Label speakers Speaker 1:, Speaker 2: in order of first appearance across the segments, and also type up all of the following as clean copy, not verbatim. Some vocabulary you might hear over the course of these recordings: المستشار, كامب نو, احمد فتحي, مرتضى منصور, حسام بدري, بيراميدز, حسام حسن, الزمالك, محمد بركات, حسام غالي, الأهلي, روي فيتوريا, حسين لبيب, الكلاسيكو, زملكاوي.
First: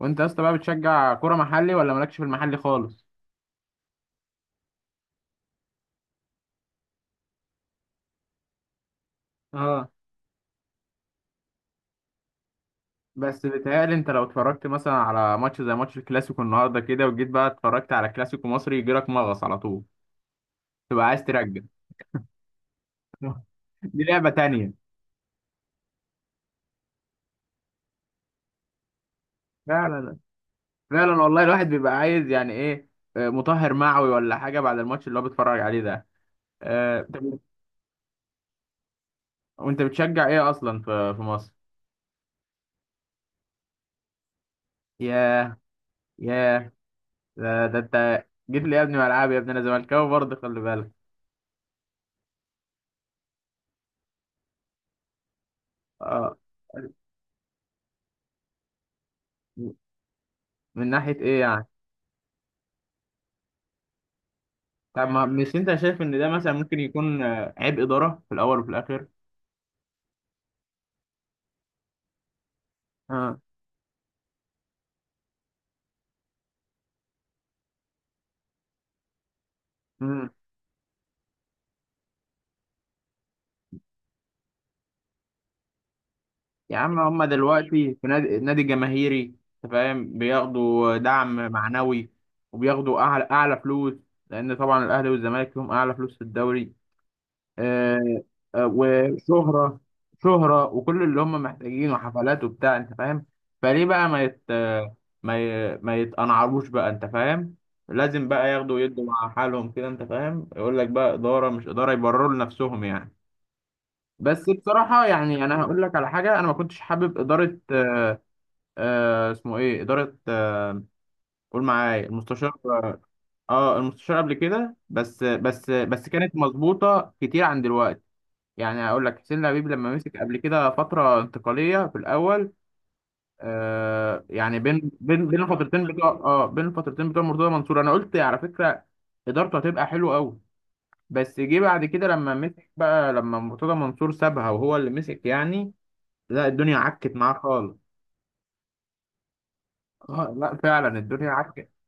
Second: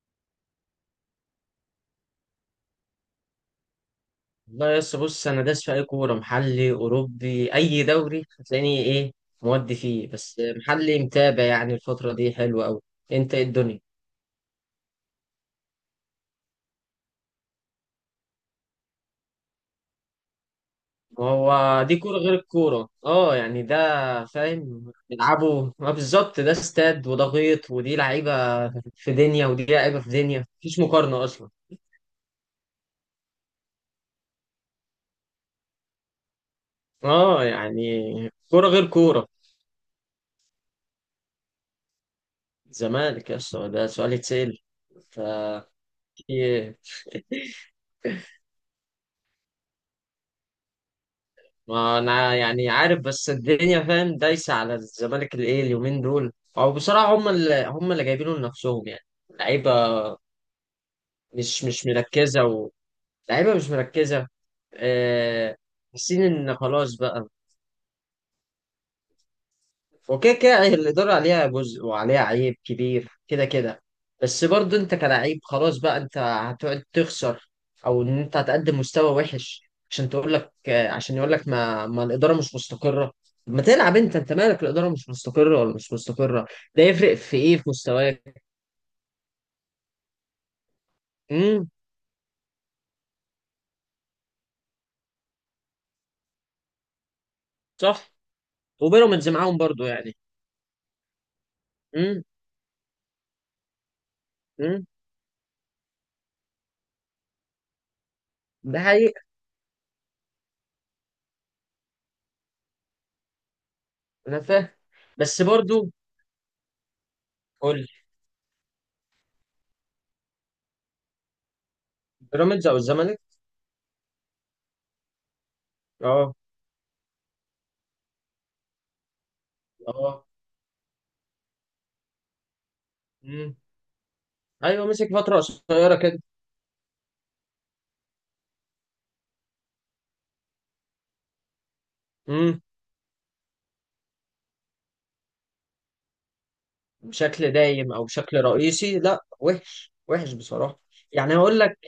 Speaker 1: وانت يا اسطى بقى بتشجع كوره محلي ولا مالكش في المحلي خالص؟
Speaker 2: والله يا اسطى، بص، انا داس في اي كوره محلي اوروبي اي دوري هتلاقيني. ايه مودي
Speaker 1: اه،
Speaker 2: فيه، بس محلي متابع يعني الفتره دي حلوه قوي. انت إيه
Speaker 1: بس
Speaker 2: الدنيا؟
Speaker 1: بيتهيألي انت لو اتفرجت مثلا على ماتش زي ماتش الكلاسيكو النهارده كده وجيت بقى اتفرجت على كلاسيكو مصري يجيلك مغص على طول، تبقى عايز
Speaker 2: ما
Speaker 1: ترجع.
Speaker 2: هو دي كوره غير الكوره، اه يعني ده.
Speaker 1: دي لعبة تانية.
Speaker 2: فاهم بيلعبوا ما بالظبط؟ ده استاد وده غيط، ودي لعيبه في دنيا ودي لعيبه في
Speaker 1: فعلا،
Speaker 2: دنيا، مفيش
Speaker 1: فعلا
Speaker 2: مقارنه
Speaker 1: والله،
Speaker 2: اصلا.
Speaker 1: الواحد بيبقى عايز يعني ايه، مطهر معوي ولا حاجة بعد الماتش اللي هو بيتفرج عليه ده. طب،
Speaker 2: اه يعني، كوره غير كوره.
Speaker 1: وانت بتشجع ايه اصلا في مصر؟
Speaker 2: زمالك يا اسطى، ده سؤال يتسأل؟ ف
Speaker 1: ياه، ياه، ده انت جيت لي يا ابني ملعب يا ابني، انا زملكاوي برضه، خلي بالك.
Speaker 2: ما انا يعني عارف، بس الدنيا فاهم دايسه على الزمالك الايه اليومين دول.
Speaker 1: اه،
Speaker 2: او بصراحه، هم اللي جايبينه لنفسهم يعني. لعيبه
Speaker 1: من ناحية إيه
Speaker 2: مش
Speaker 1: يعني؟
Speaker 2: مش مركزه. لعيبه مش مركزه.
Speaker 1: طب، ما مش
Speaker 2: آه،
Speaker 1: أنت شايف إن
Speaker 2: حاسين
Speaker 1: ده مثلا
Speaker 2: ان
Speaker 1: ممكن
Speaker 2: خلاص
Speaker 1: يكون
Speaker 2: بقى.
Speaker 1: عيب إدارة في الأول وفي الآخر؟
Speaker 2: وكده كده الإدارة عليها جزء وعليها عيب كبير
Speaker 1: آه.
Speaker 2: كده كده. بس برضه أنت كلاعب، خلاص بقى أنت هتقعد تخسر أو إن أنت هتقدم مستوى وحش عشان
Speaker 1: مم.
Speaker 2: تقول لك عشان يقول لك ما الإدارة مش مستقرة. طب ما تلعب، أنت مالك الإدارة مش مستقرة ولا مش مستقرة؟
Speaker 1: يا
Speaker 2: ده
Speaker 1: عم
Speaker 2: يفرق
Speaker 1: هما
Speaker 2: في إيه في
Speaker 1: دلوقتي في
Speaker 2: مستواك؟
Speaker 1: نادي جماهيري، أنت فاهم، بياخدوا دعم
Speaker 2: امم.
Speaker 1: معنوي وبياخدوا أعلى فلوس، لأن طبعا الأهلي والزمالك لهم أعلى فلوس في الدوري.
Speaker 2: صح.
Speaker 1: آه،
Speaker 2: وبيراميدز معاهم
Speaker 1: وشهرة،
Speaker 2: برضه يعني.
Speaker 1: شهرة وكل اللي هم محتاجينه،
Speaker 2: امم.
Speaker 1: حفلات وبتاع، انت فاهم. فليه بقى ما يت،
Speaker 2: امم.
Speaker 1: ما يتقنعروش بقى، انت فاهم؟ لازم بقى ياخدوا
Speaker 2: ده
Speaker 1: ويدوا
Speaker 2: حقيقة.
Speaker 1: مع حالهم كده، انت فاهم، يقول لك بقى إدارة مش إدارة، يبرروا لنفسهم يعني.
Speaker 2: أنا
Speaker 1: بس
Speaker 2: فاهم
Speaker 1: بصراحة
Speaker 2: بس
Speaker 1: يعني أنا هقول
Speaker 2: برضه،
Speaker 1: لك على حاجة، أنا ما كنتش حابب إدارة،
Speaker 2: قول لي،
Speaker 1: آه اسمه إيه إدارة قول معايا،
Speaker 2: بيراميدز أو
Speaker 1: المستشار.
Speaker 2: الزمالك؟
Speaker 1: آه المستشار قبل كده، بس
Speaker 2: أه.
Speaker 1: كانت مظبوطة كتير عن دلوقتي. يعني اقول لك، حسين لبيب لما مسك
Speaker 2: أه.
Speaker 1: قبل كده فتره انتقاليه في الاول،
Speaker 2: مم.
Speaker 1: آه يعني
Speaker 2: ايوه،
Speaker 1: بين
Speaker 2: مسك
Speaker 1: بين
Speaker 2: فتره
Speaker 1: بين الفترتين
Speaker 2: قصيره
Speaker 1: بتوع،
Speaker 2: كده.
Speaker 1: اه بين الفترتين بتوع مرتضى منصور، انا قلت على فكره ادارته هتبقى حلوه قوي. بس جه بعد كده لما
Speaker 2: امم.
Speaker 1: مسك بقى، لما مرتضى منصور سابها وهو اللي مسك يعني، لا الدنيا عكت معاه
Speaker 2: بشكل
Speaker 1: خالص.
Speaker 2: دايم او بشكل رئيسي، لا وحش وحش
Speaker 1: آه لا
Speaker 2: بصراحه.
Speaker 1: فعلا الدنيا
Speaker 2: يعني هقول
Speaker 1: عكت.
Speaker 2: لك،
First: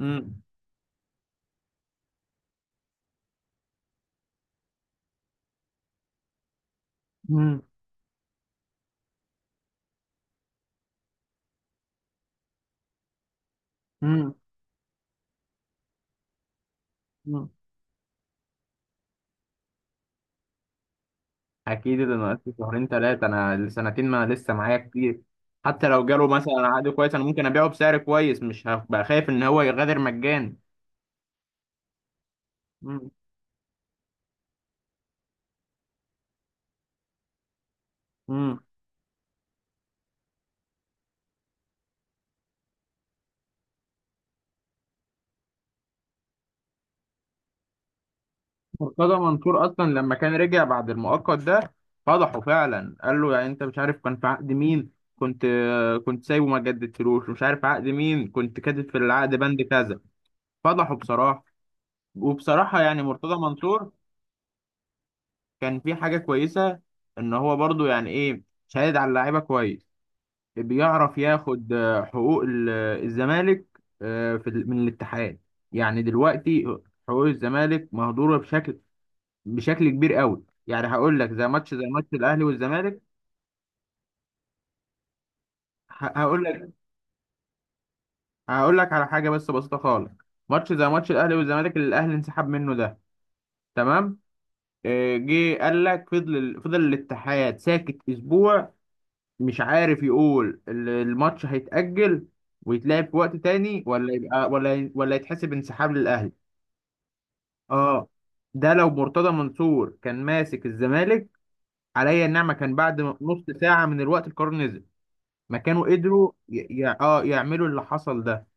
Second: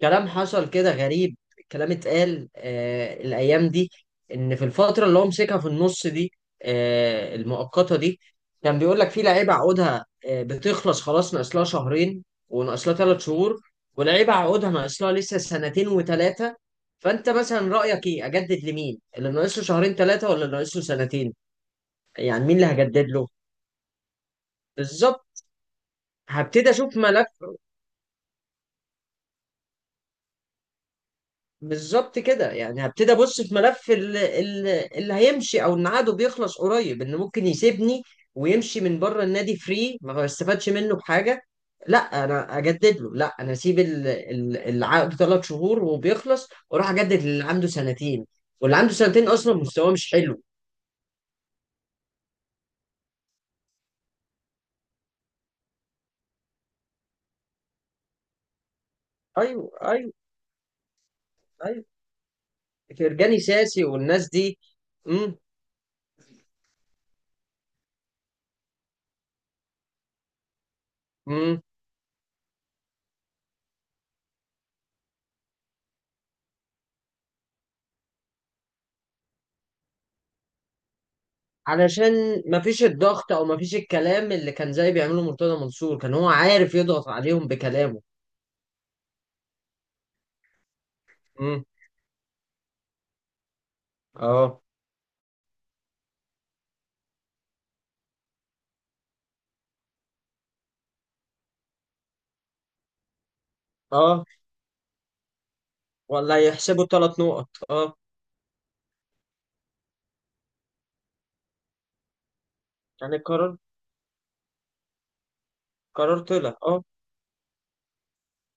Speaker 2: كلام حصل كده غريب. كلام اتقال الايام دي، ان في الفتره اللي هو مسكها في النص دي، المؤقته دي، كان بيقول لك في لعيبه عقودها بتخلص خلاص، ناقص لها شهرين، وناقص لها ثلاث شهور، ولعيبه
Speaker 1: امم.
Speaker 2: عقودها ناقص لها لسه سنتين وثلاثه. فانت مثلا رايك ايه، اجدد لمين؟ اللي ناقص له شهرين ثلاثه ولا اللي ناقص له سنتين؟
Speaker 1: اكيد اللي ناقص
Speaker 2: يعني
Speaker 1: لي
Speaker 2: مين اللي
Speaker 1: شهرين
Speaker 2: هجدد
Speaker 1: ثلاثه،
Speaker 2: له؟
Speaker 1: انا السنتين ما لسه معايا كتير.
Speaker 2: بالظبط.
Speaker 1: حتى لو جاله مثلا
Speaker 2: هبتدي
Speaker 1: عقد
Speaker 2: اشوف
Speaker 1: كويس، انا
Speaker 2: ملف،
Speaker 1: ممكن ابيعه بسعر كويس، مش هبقى خايف ان هو يغادر مجاني.
Speaker 2: بالظبط كده. يعني
Speaker 1: مم.
Speaker 2: هبتدي ابص في ملف اللي هيمشي او ان عقده بيخلص قريب، ان ممكن يسيبني
Speaker 1: مم.
Speaker 2: ويمشي من بره النادي فري، ما استفادش منه بحاجه. لا انا اجدد له؟ لا، انا اسيب العقد ثلاث شهور وبيخلص، واروح اجدد للي عنده سنتين، واللي عنده
Speaker 1: مرتضى
Speaker 2: سنتين اصلا
Speaker 1: منصور اصلا
Speaker 2: مستواه مش
Speaker 1: لما كان
Speaker 2: حلو.
Speaker 1: رجع بعد المؤقت ده، فضحه فعلا، قال له يعني انت مش عارف كان في عقد مين، كنت كنت سايبه ما جددتلوش، مش عارف عقد مين، كنت كاتب في العقد بند
Speaker 2: ايوه،
Speaker 1: كذا.
Speaker 2: ايوه،
Speaker 1: فضحه بصراحه.
Speaker 2: ايوه،
Speaker 1: وبصراحه يعني مرتضى
Speaker 2: فرجاني ساسي
Speaker 1: منصور
Speaker 2: والناس دي.
Speaker 1: كان في حاجه كويسه، ان هو برضو يعني ايه، شهد على اللعيبه كويس، بيعرف
Speaker 2: امم.
Speaker 1: ياخد حقوق الزمالك في من الاتحاد. يعني دلوقتي حقوق الزمالك مهدورة بشكل كبير قوي، يعني هقول لك زي ماتش، زي ماتش
Speaker 2: علشان
Speaker 1: الاهلي
Speaker 2: مفيش
Speaker 1: والزمالك.
Speaker 2: الضغط، او مفيش الكلام اللي كان زي بيعمله مرتضى منصور، كان هو
Speaker 1: هقول لك،
Speaker 2: عارف يضغط عليهم بكلامه.
Speaker 1: هقول لك على حاجة بس بسيطة خالص، ماتش زي ماتش الاهلي
Speaker 2: امم.
Speaker 1: والزمالك اللي الاهلي انسحب منه ده، تمام،
Speaker 2: اه.
Speaker 1: جه قال لك، فضل الاتحاد ساكت اسبوع مش عارف يقول الماتش هيتأجل ويتلعب في وقت تاني، ولا
Speaker 2: اه،
Speaker 1: يبقى ولا يتحسب انسحاب للاهلي.
Speaker 2: ولا يحسبوا ثلاث نقط، اه.
Speaker 1: اه، ده لو مرتضى منصور كان ماسك الزمالك، عليا النعمه كان بعد
Speaker 2: يعني
Speaker 1: نص
Speaker 2: القرار،
Speaker 1: ساعه من الوقت القرار نزل، ما كانوا
Speaker 2: قرار
Speaker 1: قدروا
Speaker 2: طلع
Speaker 1: ي...
Speaker 2: اه.
Speaker 1: ي... اه يعملوا اللي حصل ده.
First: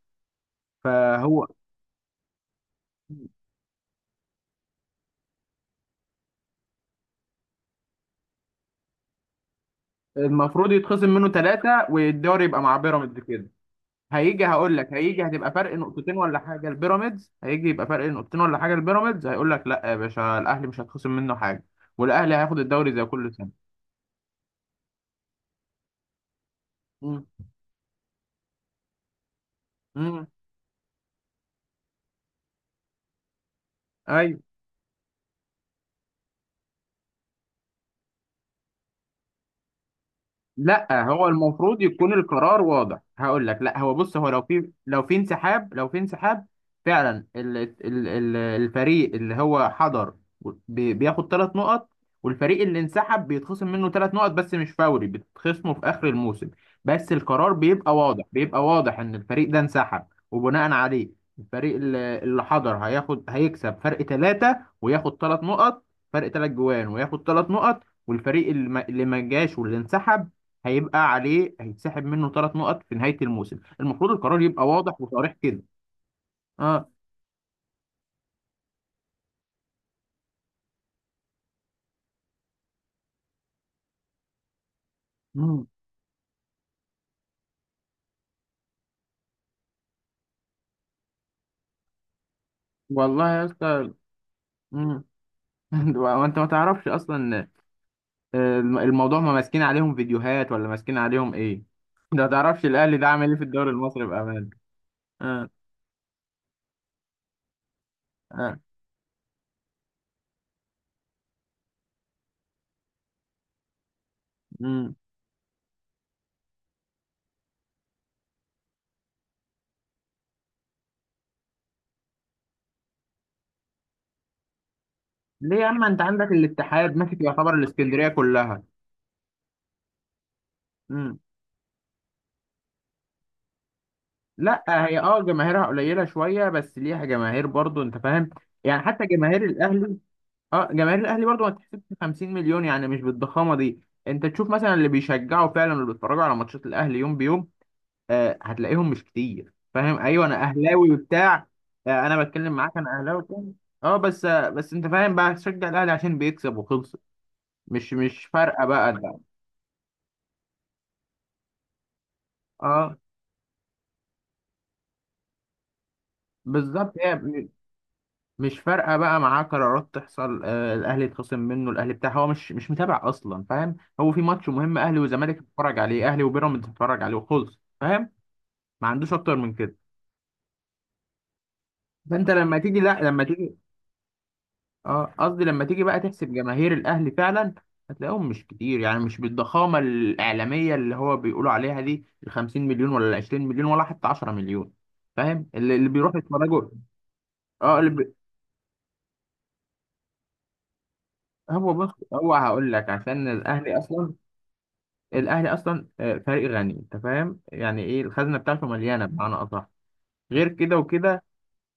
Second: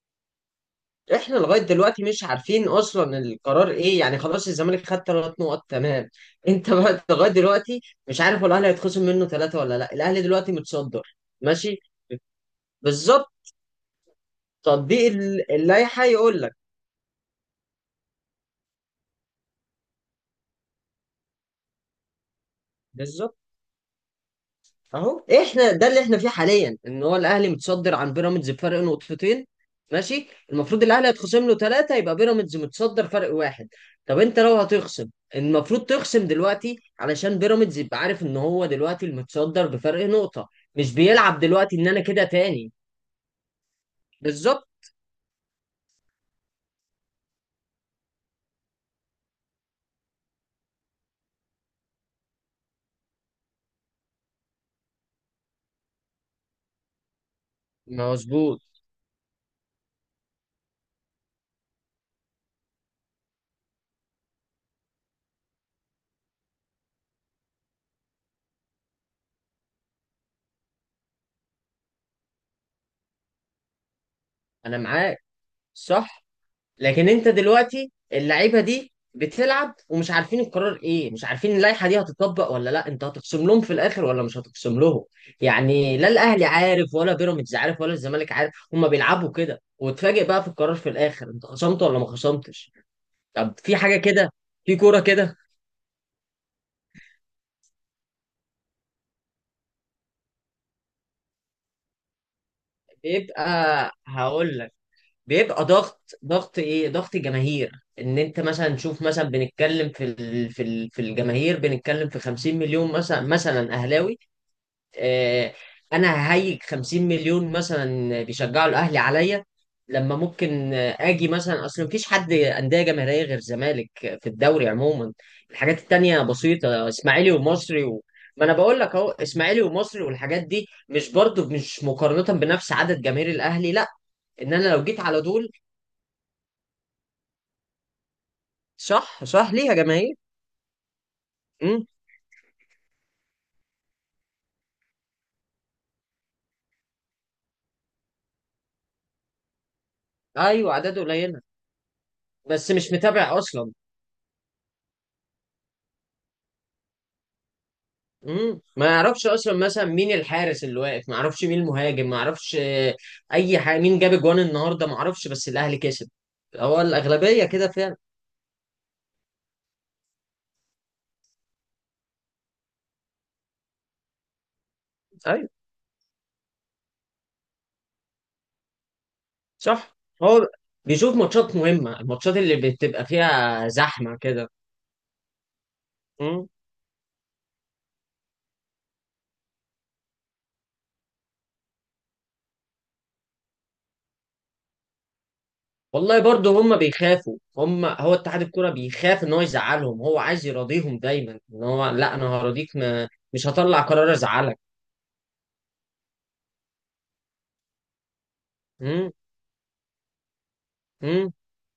Speaker 2: احنا
Speaker 1: فهو
Speaker 2: لغايه دلوقتي مش عارفين اصلا القرار ايه، يعني خلاص الزمالك خد ثلاث نقط تمام؟ انت بقى لغايه دلوقتي مش عارف هو الاهلي هيتخصم منه ثلاثه ولا لا، الاهلي دلوقتي
Speaker 1: المفروض
Speaker 2: متصدر.
Speaker 1: يتخصم منه ثلاثه
Speaker 2: ماشي.
Speaker 1: والدوري يبقى مع بيراميدز
Speaker 2: بالظبط.
Speaker 1: كده. هيجي، هقول لك،
Speaker 2: تطبيق
Speaker 1: هيجي هتبقى فرق
Speaker 2: اللائحه
Speaker 1: نقطتين ولا
Speaker 2: يقول لك.
Speaker 1: حاجه، البيراميدز هيجي يبقى فرق نقطتين ولا حاجه، البيراميدز هيقول لك لا يا باشا، الاهلي مش هتخصم منه حاجه، والاهلي هياخد الدوري زي كل
Speaker 2: بالظبط،
Speaker 1: سنه.
Speaker 2: اهو احنا ده اللي احنا فيه حاليا، ان هو
Speaker 1: امم.
Speaker 2: الاهلي متصدر عن بيراميدز بفرق نقطتين.
Speaker 1: امم.
Speaker 2: ماشي، المفروض الاهلي هيتخصم له ثلاثه، يبقى بيراميدز متصدر فرق واحد. طب انت لو هتخصم، المفروض تخصم دلوقتي علشان بيراميدز يبقى عارف ان هو دلوقتي المتصدر بفرق نقطه. مش
Speaker 1: لا هو
Speaker 2: بيلعب دلوقتي
Speaker 1: المفروض
Speaker 2: ان انا
Speaker 1: يكون
Speaker 2: كده
Speaker 1: القرار
Speaker 2: تاني.
Speaker 1: واضح، هقول لك لا هو بص، هو لو
Speaker 2: بالظبط.
Speaker 1: في، لو في انسحاب، فعلا ال الفريق اللي هو حضر بياخد ثلاث نقط، والفريق اللي انسحب بيتخصم منه ثلاث نقط، بس مش فوري، بتتخصمه في اخر الموسم. بس القرار بيبقى واضح،
Speaker 2: مظبوط.
Speaker 1: بيبقى واضح ان الفريق ده انسحب، وبناء عليه الفريق اللي حضر هياخد، هيكسب فرق ثلاثة وياخد ثلاث نقط، فرق ثلاث جوان وياخد ثلاث نقط، والفريق اللي ما جاش واللي انسحب هيبقى عليه، هيتسحب منه ثلاث نقط في نهاية الموسم. المفروض القرار يبقى
Speaker 2: انا
Speaker 1: واضح
Speaker 2: معاك.
Speaker 1: وصريح كده.
Speaker 2: صح.
Speaker 1: اه.
Speaker 2: لكن انت دلوقتي اللعيبه دي بتلعب ومش عارفين القرار ايه، مش عارفين اللائحه دي هتطبق ولا لا، انت هتخصم لهم في الاخر ولا مش هتخصم لهم؟
Speaker 1: مم.
Speaker 2: يعني لا الاهلي عارف ولا بيراميدز عارف ولا الزمالك عارف، هما بيلعبوا كده، وتفاجئ بقى في القرار في الاخر انت خصمت ولا ما خصمتش.
Speaker 1: والله يا
Speaker 2: طب في
Speaker 1: اسطى.
Speaker 2: حاجه كده؟ في كوره
Speaker 1: مم.
Speaker 2: كده؟
Speaker 1: وانت ما تعرفش اصلا، الموضوع ما ماسكين عليهم فيديوهات ولا ماسكين عليهم ايه؟ ده ما تعرفش الاهلي ده عامل ايه في
Speaker 2: بيبقى،
Speaker 1: الدوري المصري بامان.
Speaker 2: هقول لك،
Speaker 1: اه.
Speaker 2: بيبقى ضغط، ضغط ايه، ضغط جماهير. ان انت
Speaker 1: اه.
Speaker 2: مثلا شوف، مثلا بنتكلم في الجماهير، بنتكلم في 50 مليون مثلا اهلاوي.
Speaker 1: مم.
Speaker 2: آه، انا ههيج 50 مليون مثلا بيشجعوا الاهلي عليا، لما ممكن اجي مثلا. اصل مفيش حد انديه جماهيريه غير الزمالك في الدوري عموما.
Speaker 1: ليه يا
Speaker 2: الحاجات
Speaker 1: اما انت
Speaker 2: التانية
Speaker 1: عندك
Speaker 2: بسيطه،
Speaker 1: الاتحاد ماسك
Speaker 2: اسماعيلي
Speaker 1: يعتبر
Speaker 2: ومصري.
Speaker 1: الاسكندرية
Speaker 2: ما انا
Speaker 1: كلها.
Speaker 2: بقول لك اهو، اسماعيلي ومصري والحاجات دي مش
Speaker 1: مم.
Speaker 2: برضو مش مقارنه بنفس عدد جماهير الاهلي، لا. ان
Speaker 1: لا
Speaker 2: انا لو
Speaker 1: هي
Speaker 2: جيت
Speaker 1: اه
Speaker 2: على دول.
Speaker 1: جماهيرها قليلة شوية، بس ليها جماهير برضو انت فاهم، يعني حتى
Speaker 2: صح،
Speaker 1: جماهير
Speaker 2: صح، ليها
Speaker 1: الاهلي،
Speaker 2: جماهير.
Speaker 1: اه جماهير الاهلي برضو ما تحسبش
Speaker 2: امم.
Speaker 1: 50 مليون، يعني مش بالضخامه دي. انت تشوف مثلا اللي بيشجعوا فعلا، اللي بيتفرجوا على ماتشات الاهلي يوم بيوم، آه هتلاقيهم مش كتير، فاهم؟ ايوه انا
Speaker 2: ايوه،
Speaker 1: اهلاوي
Speaker 2: اعداد قليله،
Speaker 1: وبتاع، آه انا بتكلم
Speaker 2: بس
Speaker 1: معاك،
Speaker 2: مش
Speaker 1: انا اهلاوي وبتاع،
Speaker 2: متابع اصلا.
Speaker 1: اه بس آه بس انت فاهم بقى، تشجع الاهلي عشان بيكسب وخلص. مش
Speaker 2: مم.
Speaker 1: فارقه
Speaker 2: ما
Speaker 1: بقى ده.
Speaker 2: يعرفش اصلا مثلا مين الحارس اللي واقف، ما يعرفش مين المهاجم، ما يعرفش
Speaker 1: اه،
Speaker 2: اي حاجه. مين جاب جوان النهارده ما يعرفش، بس الاهلي كسب. هو
Speaker 1: بالظبط،
Speaker 2: الاغلبيه كده فعلا.
Speaker 1: مش فارقه بقى معاه قرارات تحصل، آه الاهلي يتخصم منه، الاهلي بتاع هو مش متابع اصلا فاهم، هو في ماتش مهم اهلي وزمالك
Speaker 2: ايوه.
Speaker 1: بيتفرج عليه، اهلي وبيراميدز بيتفرج عليه وخلص، ما عندوش اكتر من كده.
Speaker 2: صح. هو بيشوف ماتشات مهمه،
Speaker 1: فانت
Speaker 2: الماتشات اللي
Speaker 1: لما تيجي، لا
Speaker 2: بتبقى
Speaker 1: لما تيجي
Speaker 2: فيها زحمه كده.
Speaker 1: اه قصدي لما تيجي بقى تحسب
Speaker 2: مم.
Speaker 1: جماهير الاهلي فعلا، هتلاقيهم مش كتير، يعني مش بالضخامه الاعلاميه اللي هو بيقولوا عليها دي، ال 50 مليون ولا ال 20 مليون ولا حتى 10 مليون، فاهم اللي بيروحوا
Speaker 2: والله برضه
Speaker 1: يتفرجوا.
Speaker 2: هم بيخافوا،
Speaker 1: اه
Speaker 2: هم هو اتحاد الكوره بيخاف ان هو يزعلهم، هو عايز يراضيهم دايما، ان
Speaker 1: هو
Speaker 2: هو
Speaker 1: بص،
Speaker 2: لا انا
Speaker 1: هو هقول
Speaker 2: هراضيك،
Speaker 1: لك
Speaker 2: ما
Speaker 1: عشان
Speaker 2: مش
Speaker 1: الاهلي
Speaker 2: هطلع قرار
Speaker 1: اصلا،
Speaker 2: ازعلك.
Speaker 1: الاهلي اصلا فريق غني، انت فاهم يعني ايه، الخزنه بتاعته مليانه
Speaker 2: مم.
Speaker 1: بمعنى اصح، غير كده وكده
Speaker 2: مم.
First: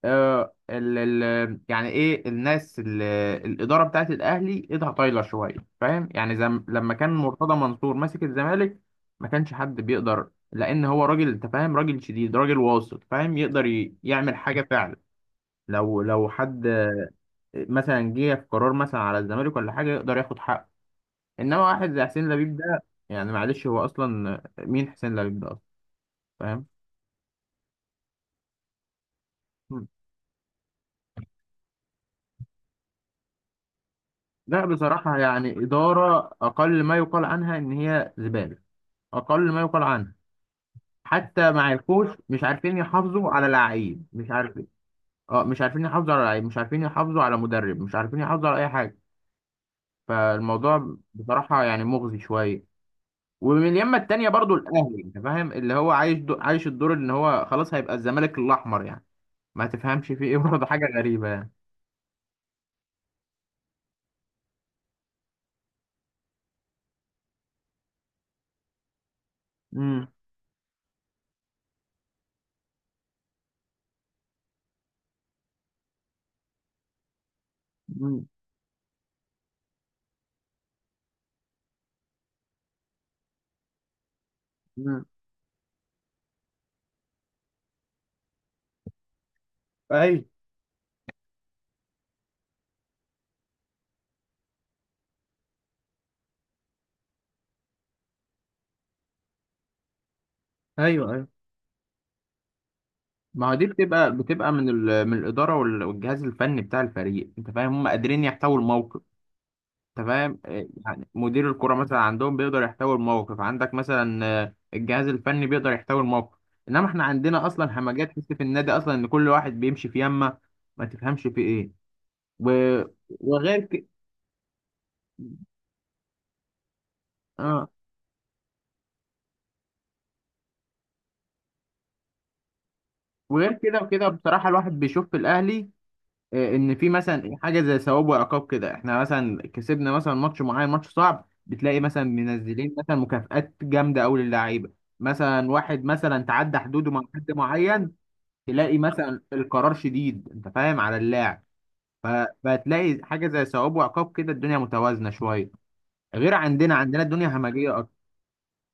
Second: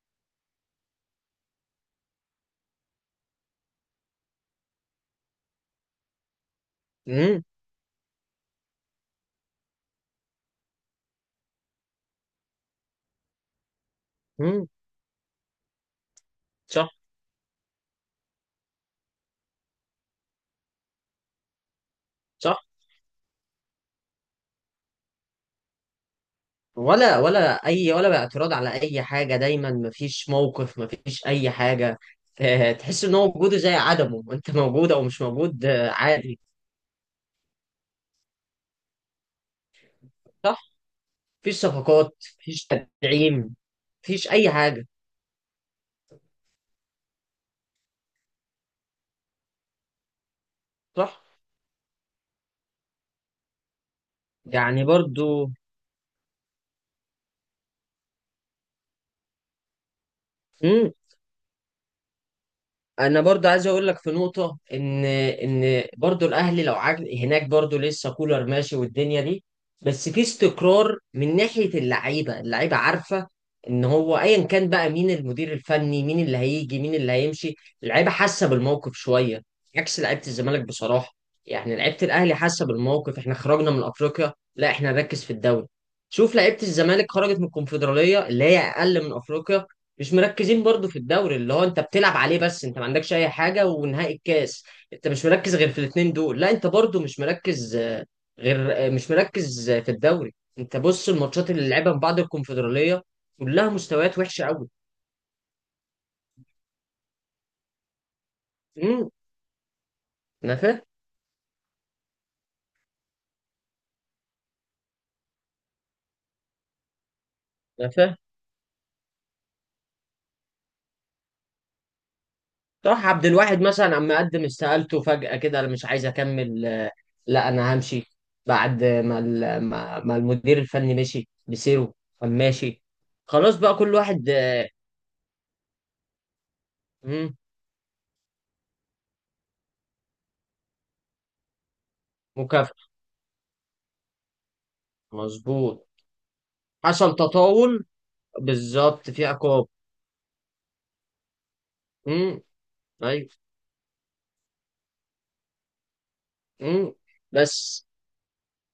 Speaker 1: آه، ال ال يعني ايه، الاداره بتاعت الاهلي ايدها طايله شويه فاهم، يعني زم لما كان
Speaker 2: مم.
Speaker 1: مرتضى منصور ماسك الزمالك ما كانش حد بيقدر، لان هو راجل انت فاهم، راجل شديد راجل واثق فاهم، يقدر يعمل حاجه
Speaker 2: مم.
Speaker 1: فعلا، لو حد
Speaker 2: صح،
Speaker 1: مثلا جه في قرار مثلا على الزمالك ولا حاجه، يقدر ياخد حقه. انما واحد زي حسين لبيب
Speaker 2: صح،
Speaker 1: ده، يعني معلش، هو اصلا مين حسين لبيب ده اصلا فاهم؟
Speaker 2: ولا اي ولا بقى اعتراض على اي حاجه، دايما مفيش موقف، مفيش اي حاجه. تحس ان هو وجوده زي عدمه، انت
Speaker 1: لا
Speaker 2: موجود او
Speaker 1: بصراحه
Speaker 2: مش
Speaker 1: يعني
Speaker 2: موجود
Speaker 1: اداره
Speaker 2: عادي.
Speaker 1: اقل ما يقال عنها ان هي زباله، اقل ما يقال عنه.
Speaker 2: صح.
Speaker 1: حتى
Speaker 2: مفيش
Speaker 1: مع الكوش
Speaker 2: صفقات،
Speaker 1: مش
Speaker 2: مفيش
Speaker 1: عارفين يحافظوا على
Speaker 2: تدعيم،
Speaker 1: لعيب، مش
Speaker 2: مفيش اي
Speaker 1: عارفين،
Speaker 2: حاجه.
Speaker 1: اه مش عارفين يحافظوا على لعيب، مش عارفين يحافظوا على مدرب، مش عارفين يحافظوا على اي حاجه. فالموضوع
Speaker 2: صح.
Speaker 1: بصراحه يعني مغزي شويه. ومن اليمه التانيه برضو
Speaker 2: يعني
Speaker 1: الاهلي، انت
Speaker 2: برضو.
Speaker 1: فاهم، اللي هو عايش عايش الدور ان هو خلاص هيبقى الزمالك الاحمر يعني، ما تفهمش فيه ايه برضه، حاجه
Speaker 2: مم.
Speaker 1: غريبه يعني.
Speaker 2: انا برضو عايز اقول لك في نقطه، ان برضو الاهلي لو عجل هناك، برضو لسه كولر ماشي والدنيا دي.
Speaker 1: امم.
Speaker 2: بس في استقرار من ناحيه اللعيبه عارفه ان هو ايا كان بقى مين المدير الفني، مين اللي هيجي، مين اللي هيمشي، اللعيبه
Speaker 1: امم.
Speaker 2: حاسه بالموقف شويه. عكس لعيبه الزمالك بصراحه. يعني لعيبه الاهلي حاسه بالموقف، احنا خرجنا من افريقيا، لا احنا
Speaker 1: امم.
Speaker 2: نركز في الدوري. شوف لعيبه الزمالك، خرجت من الكونفدراليه اللي هي اقل من افريقيا، مش
Speaker 1: ايوه.
Speaker 2: مركزين برضو في الدوري اللي هو انت بتلعب عليه، بس انت ما عندكش اي حاجه ونهائي الكاس. انت مش مركز غير في الاثنين دول، لا انت برضو مش مركز غير مش مركز في الدوري. انت بص
Speaker 1: ايوه. ايوه.
Speaker 2: الماتشات اللي لعبها من بعد الكونفدراليه،
Speaker 1: ما هو دي
Speaker 2: كلها
Speaker 1: بتبقى،
Speaker 2: مستويات وحشه قوي.
Speaker 1: من الاداره والجهاز الفني بتاع الفريق، انت فاهم، هم قادرين يحتووا الموقف.
Speaker 2: امم.
Speaker 1: تمام،
Speaker 2: انا فاهم.
Speaker 1: يعني مدير الكرة مثلا عندهم بيقدر يحتوي الموقف، عندك مثلا الجهاز الفني بيقدر يحتوي الموقف. انما احنا عندنا اصلا
Speaker 2: انا
Speaker 1: همجات،
Speaker 2: فاهم.
Speaker 1: تحس في النادي اصلا ان كل واحد بيمشي في يمه، ما تفهمش في ايه، و...
Speaker 2: طه عبد
Speaker 1: وغير
Speaker 2: الواحد
Speaker 1: ك...
Speaker 2: مثلا عم يقدم استقالته فجاه كده، انا مش عايز اكمل. لا
Speaker 1: آه.
Speaker 2: انا همشي. بعد ما ما المدير الفني مشي بسيره، قام ماشي.
Speaker 1: وغير
Speaker 2: خلاص بقى
Speaker 1: كده
Speaker 2: كل
Speaker 1: وكده
Speaker 2: واحد.
Speaker 1: بصراحة الواحد بيشوف في الاهلي ان في
Speaker 2: مم،
Speaker 1: مثلا حاجة زي ثواب وعقاب كده، احنا مثلا كسبنا مثلا ماتش معين، ماتش صعب، بتلاقي مثلا
Speaker 2: مكافأة.
Speaker 1: منزلين مثلا مكافآت جامدة قوي للعيبة، مثلا واحد
Speaker 2: مظبوط،
Speaker 1: مثلا تعدى حدوده مع
Speaker 2: حصل
Speaker 1: حد
Speaker 2: تطاول،
Speaker 1: معين، تلاقي
Speaker 2: بالظبط،
Speaker 1: مثلا
Speaker 2: في عقاب.
Speaker 1: القرار شديد انت فاهم على اللاعب،
Speaker 2: امم.
Speaker 1: فبتلاقي حاجه
Speaker 2: ايوه.
Speaker 1: زي ثواب وعقاب كده، الدنيا متوازنه شويه. غير عندنا،
Speaker 2: امم.
Speaker 1: عندنا الدنيا همجيه
Speaker 2: بس،
Speaker 1: اكتر.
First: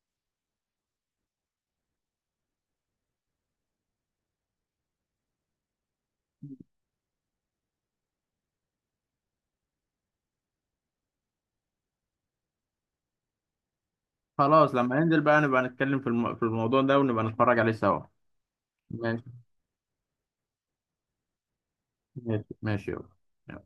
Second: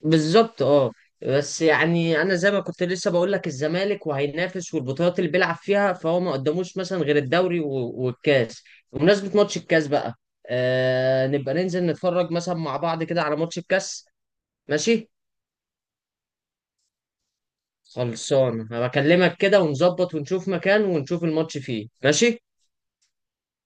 Speaker 2: بالظبط اه. بس يعني انا زي ما كنت لسه بقول لك، الزمالك وهينافس والبطولات اللي بيلعب فيها، فهو ما قدموش مثلا غير الدوري والكاس. بمناسبة ماتش الكاس بقى، آه نبقى ننزل نتفرج مثلا مع بعض كده على ماتش الكاس.
Speaker 1: خلاص، لما
Speaker 2: ماشي.
Speaker 1: ننزل بقى نبقى نتكلم في في الموضوع ده ونبقى نتفرج عليه سوا.
Speaker 2: خلصان،
Speaker 1: ماشي،
Speaker 2: هبكلمك كده ونظبط ونشوف مكان ونشوف الماتش فيه. ماشي.
Speaker 1: ماشي ماشي يلا.